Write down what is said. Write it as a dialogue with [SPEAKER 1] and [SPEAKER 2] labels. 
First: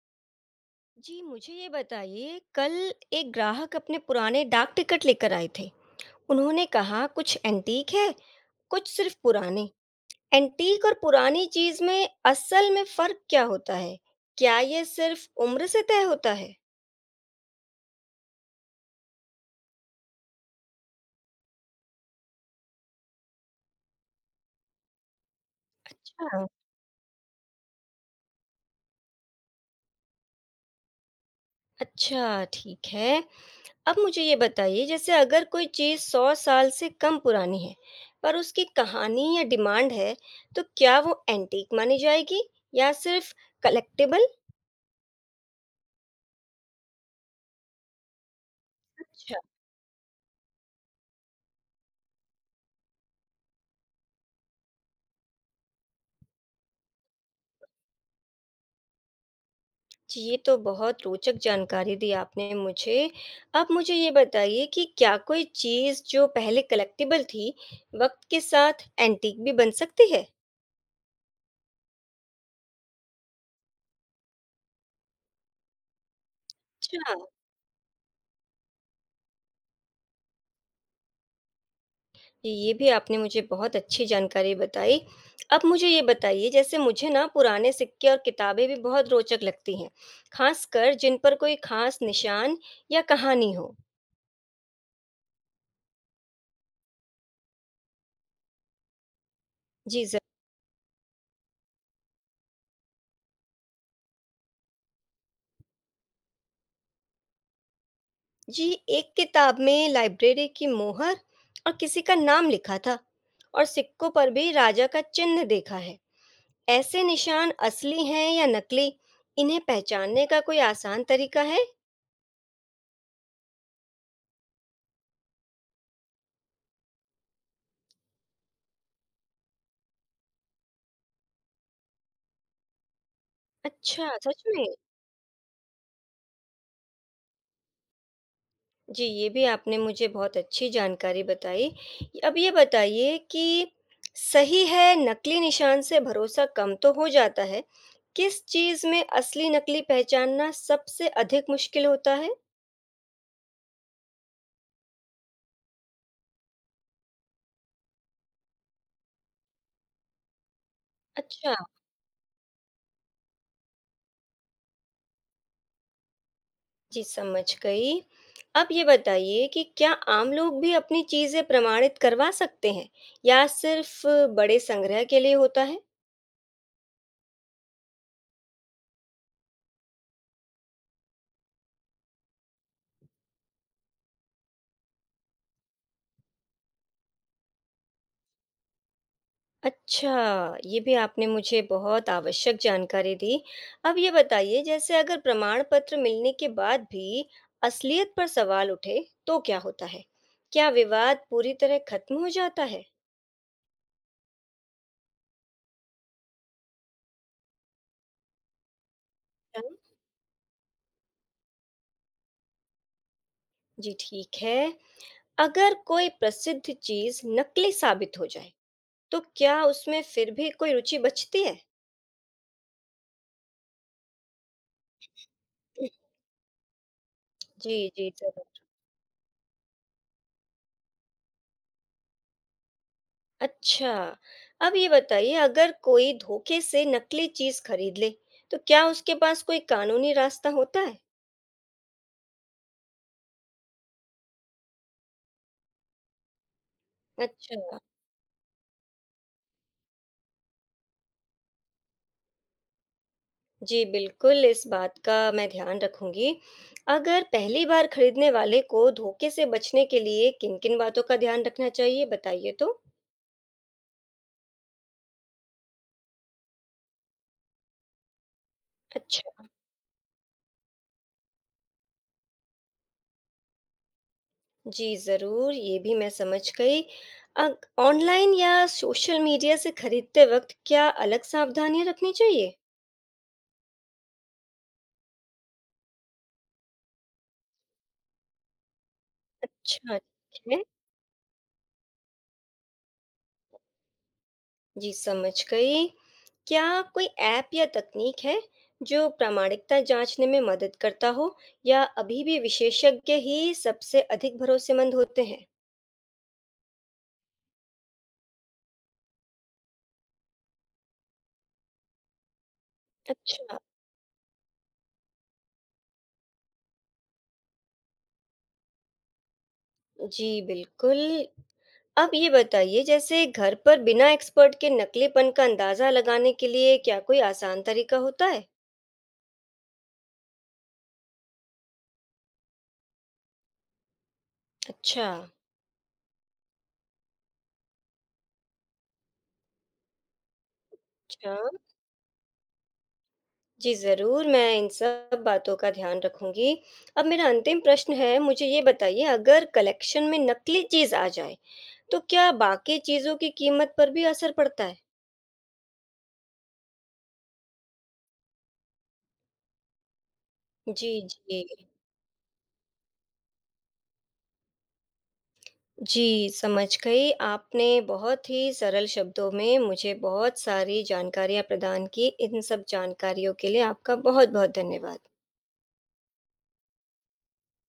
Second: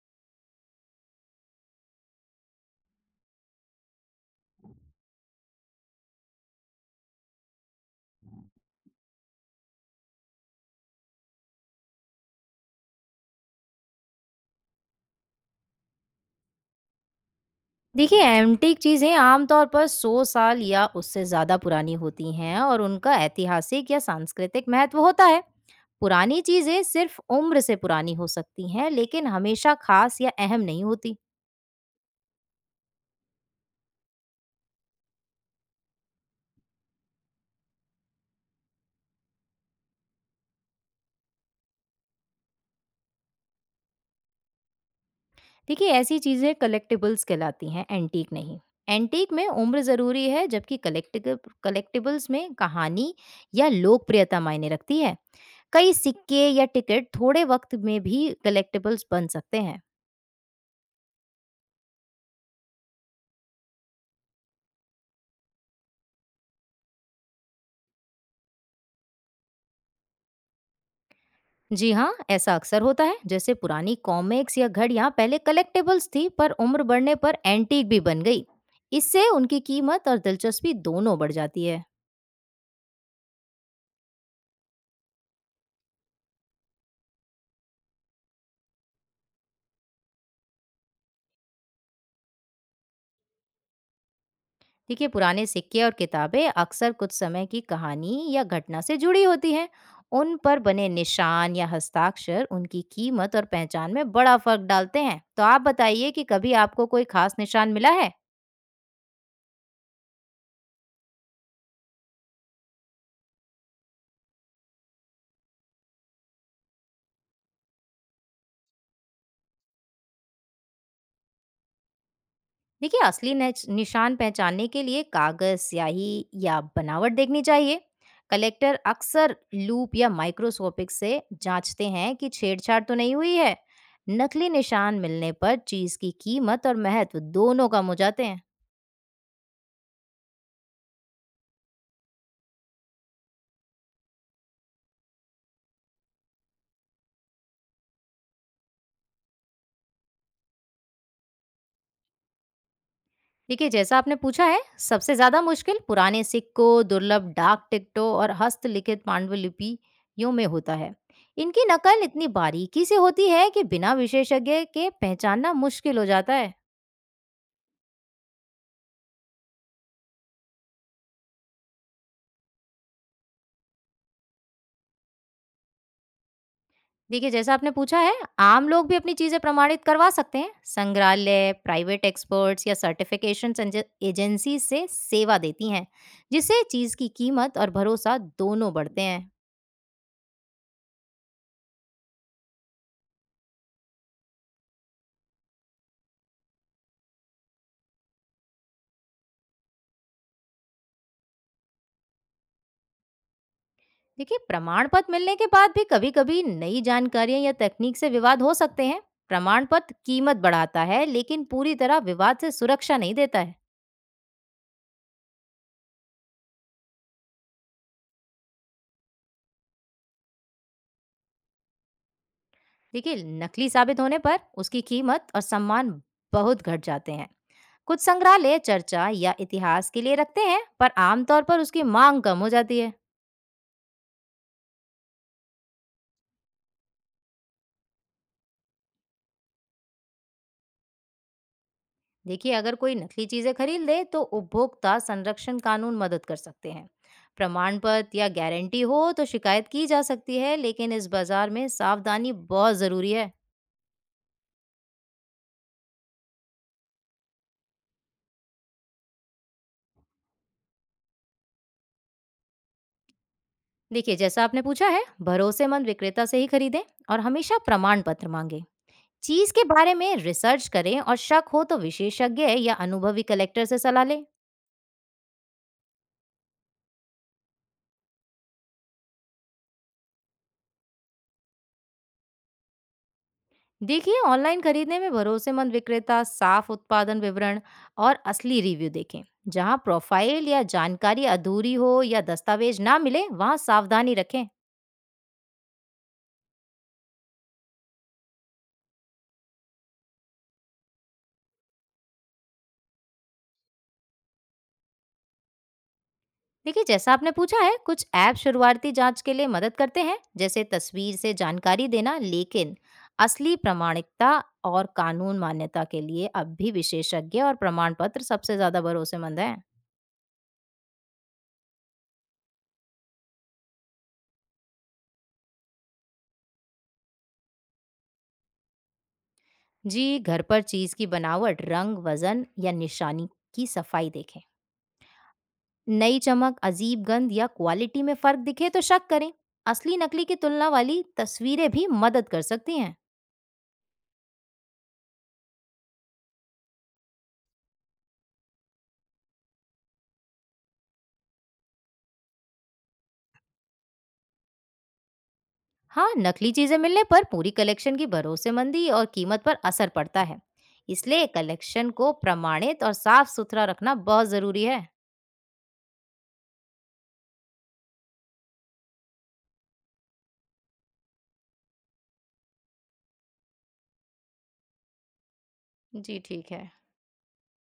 [SPEAKER 1] जी, मुझे ये बताइए कल एक ग्राहक अपने पुराने डाक टिकट लेकर आए थे। उन्होंने कहा कुछ एंटीक है, कुछ सिर्फ पुराने। एंटीक और पुरानी चीज में असल में फर्क क्या होता है? क्या ये सिर्फ उम्र से तय होता है?
[SPEAKER 2] देखिए, एंटीक चीज़ें आमतौर पर 100 साल या उससे ज़्यादा पुरानी होती हैं और उनका ऐतिहासिक या सांस्कृतिक महत्व होता है। पुरानी
[SPEAKER 1] अच्छा,
[SPEAKER 2] चीज़ें सिर्फ उम्र से पुरानी हो सकती हैं, लेकिन हमेशा खास या अहम नहीं होती।
[SPEAKER 1] अच्छा, ठीक है। अब मुझे ये बताइए जैसे अगर कोई चीज 100 साल से कम पुरानी है, पर उसकी कहानी या डिमांड है, तो क्या वो एंटीक मानी जाएगी या सिर्फ कलेक्टेबल?
[SPEAKER 2] देखिए, ऐसी चीज़ें कलेक्टिबल्स कहलाती हैं, एंटीक नहीं। एंटीक में उम्र ज़रूरी है, जबकि कलेक्टिग कलेक्टिबल्स में कहानी या लोकप्रियता मायने रखती है। कई सिक्के या टिकट थोड़े वक़्त में भी कलेक्टिबल्स बन सकते हैं।
[SPEAKER 1] जी, ये तो बहुत रोचक जानकारी दी आपने मुझे। आप मुझे ये बताइए कि क्या कोई चीज़ जो पहले कलेक्टिबल थी, वक़्त के साथ एंटीक भी बन सकती है?
[SPEAKER 2] जी हाँ, ऐसा अक्सर होता है। जैसे पुरानी कॉमिक्स या घड़ियां पहले कलेक्टेबल्स थी पर उम्र
[SPEAKER 1] अच्छा,
[SPEAKER 2] बढ़ने पर एंटीक भी बन गई। इससे उनकी कीमत और दिलचस्पी दोनों बढ़ जाती है।
[SPEAKER 1] ये भी आपने मुझे बहुत अच्छी जानकारी बताई। अब मुझे ये बताइए जैसे मुझे ना पुराने सिक्के और किताबें भी बहुत रोचक लगती हैं, ख़ासकर जिन पर कोई ख़ास निशान या कहानी हो।
[SPEAKER 2] देखिए, पुराने सिक्के और किताबें अक्सर कुछ समय की कहानी या घटना से जुड़ी होती हैं।
[SPEAKER 1] जी ज़
[SPEAKER 2] उन पर बने निशान या हस्ताक्षर उनकी कीमत और पहचान में बड़ा फर्क डालते हैं। तो आप बताइए कि कभी आपको कोई खास निशान मिला है?
[SPEAKER 1] जी, एक किताब में लाइब्रेरी की मोहर और किसी का नाम लिखा था। और सिक्कों पर भी राजा का चिन्ह देखा है। ऐसे निशान असली हैं या नकली, इन्हें पहचानने का कोई आसान तरीका है?
[SPEAKER 2] देखिए, असली निशान पहचानने के लिए कागज, स्याही या बनावट देखनी चाहिए। कलेक्टर अक्सर लूप या माइक्रोस्कोपिक से जांचते हैं कि छेड़छाड़ तो नहीं हुई है।
[SPEAKER 1] अच्छा, सच
[SPEAKER 2] नकली
[SPEAKER 1] में।
[SPEAKER 2] निशान मिलने पर चीज की कीमत और महत्व दोनों कम हो जाते हैं।
[SPEAKER 1] जी, ये भी आपने मुझे बहुत अच्छी जानकारी बताई। अब ये बताइए कि सही है, नकली निशान से भरोसा कम तो हो जाता है, किस चीज में असली नकली पहचानना सबसे अधिक मुश्किल होता है?
[SPEAKER 2] देखिए, जैसा आपने पूछा है, सबसे ज्यादा मुश्किल पुराने सिक्कों, दुर्लभ डाक टिकटों और हस्तलिखित पांडुलिपियों में होता है।
[SPEAKER 1] अच्छा।
[SPEAKER 2] इनकी नकल इतनी बारीकी से होती है कि बिना विशेषज्ञ के पहचानना मुश्किल हो जाता है।
[SPEAKER 1] जी, समझ गई। अब ये बताइए कि क्या आम लोग भी अपनी चीज़ें प्रमाणित करवा सकते हैं या सिर्फ़ बड़े संग्रह के लिए होता है?
[SPEAKER 2] देखिए, जैसा आपने पूछा है, आम लोग भी अपनी चीज़ें प्रमाणित करवा सकते हैं। संग्रहालय, प्राइवेट एक्सपर्ट्स या सर्टिफिकेशन एंज एजेंसी से सेवा देती हैं, जिससे चीज़ की कीमत और भरोसा दोनों बढ़ते हैं।
[SPEAKER 1] अच्छा, ये भी आपने मुझे बहुत आवश्यक जानकारी दी। अब ये बताइए जैसे अगर प्रमाण पत्र मिलने के बाद भी असलियत पर सवाल उठे, तो क्या होता है? क्या विवाद पूरी तरह खत्म हो जाता है?
[SPEAKER 2] देखिए, प्रमाण पत्र मिलने के बाद भी कभी-कभी नई जानकारियां या तकनीक से विवाद हो सकते हैं।
[SPEAKER 1] हाँ,
[SPEAKER 2] प्रमाण पत्र कीमत बढ़ाता है, लेकिन पूरी तरह विवाद से सुरक्षा नहीं देता है।
[SPEAKER 1] जी ठीक है। अगर कोई प्रसिद्ध चीज़ नकली साबित हो जाए तो क्या उसमें फिर भी कोई रुचि बचती है?
[SPEAKER 2] देखिए, नकली साबित होने पर उसकी कीमत और सम्मान बहुत घट जाते हैं।
[SPEAKER 1] जी,
[SPEAKER 2] कुछ
[SPEAKER 1] जी,
[SPEAKER 2] संग्रहालय
[SPEAKER 1] ज़रूर।
[SPEAKER 2] चर्चा या इतिहास के लिए रखते हैं, पर आमतौर पर उसकी मांग कम हो जाती है।
[SPEAKER 1] अच्छा, अब ये बताइए अगर कोई धोखे से नकली चीज़ खरीद ले, तो क्या उसके पास कोई कानूनी रास्ता होता है?
[SPEAKER 2] देखिए, अगर कोई नकली चीजें खरीद ले तो उपभोक्ता संरक्षण कानून मदद कर सकते हैं।
[SPEAKER 1] अच्छा,
[SPEAKER 2] प्रमाण पत्र या गारंटी हो तो शिकायत की जा सकती है, लेकिन इस बाजार में सावधानी बहुत जरूरी है।
[SPEAKER 1] जी बिल्कुल, इस बात का मैं ध्यान रखूँगी। अगर पहली बार खरीदने वाले को धोखे से बचने के लिए किन-किन बातों का ध्यान रखना चाहिए बताइए तो?
[SPEAKER 2] देखिए, जैसा आपने पूछा है, भरोसेमंद विक्रेता से ही खरीदें और हमेशा प्रमाण पत्र मांगे।
[SPEAKER 1] अच्छा।
[SPEAKER 2] चीज के बारे में रिसर्च करें और शक हो तो विशेषज्ञ या अनुभवी कलेक्टर से सलाह लें।
[SPEAKER 1] जी, ज़रूर, ये भी मैं समझ गई। अग ऑनलाइन या सोशल मीडिया से खरीदते वक़्त क्या अलग सावधानियाँ रखनी चाहिए?
[SPEAKER 2] देखिए, ऑनलाइन खरीदने में भरोसेमंद विक्रेता, साफ उत्पादन विवरण और असली रिव्यू देखें। जहां
[SPEAKER 1] अच्छा,
[SPEAKER 2] प्रोफाइल
[SPEAKER 1] ठीक है।
[SPEAKER 2] या जानकारी अधूरी हो या दस्तावेज ना मिले, वहां सावधानी रखें।
[SPEAKER 1] जी, समझ गई। क्या कोई ऐप या तकनीक है, जो प्रामाणिकता जाँचने में मदद करता हो या अभी भी विशेषज्ञ ही सबसे अधिक भरोसेमंद होते हैं?
[SPEAKER 2] देखिए, जैसा आपने पूछा है, कुछ ऐप शुरुआती जांच के लिए मदद करते हैं, जैसे तस्वीर से जानकारी देना, लेकिन असली
[SPEAKER 1] अच्छा,
[SPEAKER 2] प्रामाणिकता और कानून मान्यता के लिए अब भी विशेषज्ञ और प्रमाण पत्र सबसे ज्यादा भरोसेमंद हैं।
[SPEAKER 1] जी, बिल्कुल। अब ये बताइए जैसे घर पर बिना एक्सपर्ट के नकलीपन का अंदाज़ा लगाने के लिए क्या कोई आसान तरीका होता है?
[SPEAKER 2] जी, घर पर चीज की बनावट, रंग, वजन या निशानी की सफाई देखें।
[SPEAKER 1] अच्छा,
[SPEAKER 2] नई चमक, अजीब गंध या क्वालिटी में फर्क दिखे तो शक करें। असली नकली की तुलना वाली
[SPEAKER 1] अच्छा।
[SPEAKER 2] तस्वीरें भी मदद कर सकती हैं।
[SPEAKER 1] जी, ज़रूर मैं इन सब बातों का ध्यान रखूँगी। अब मेरा अंतिम प्रश्न है, मुझे ये बताइए अगर कलेक्शन में नकली चीज़ आ जाए, तो क्या बाकी चीज़ों की कीमत पर भी असर पड़ता है?
[SPEAKER 2] हाँ, नकली चीजें मिलने पर पूरी कलेक्शन की भरोसेमंदी और कीमत पर असर पड़ता है।
[SPEAKER 1] जी,
[SPEAKER 2] इसलिए
[SPEAKER 1] जी।
[SPEAKER 2] कलेक्शन को प्रमाणित और साफ सुथरा रखना बहुत जरूरी है।
[SPEAKER 1] जी, समझ गई। आपने बहुत ही सरल शब्दों में मुझे बहुत सारी जानकारियाँ प्रदान की। इन सब जानकारियों के लिए आपका बहुत-बहुत धन्यवाद।
[SPEAKER 2] जी ठीक है।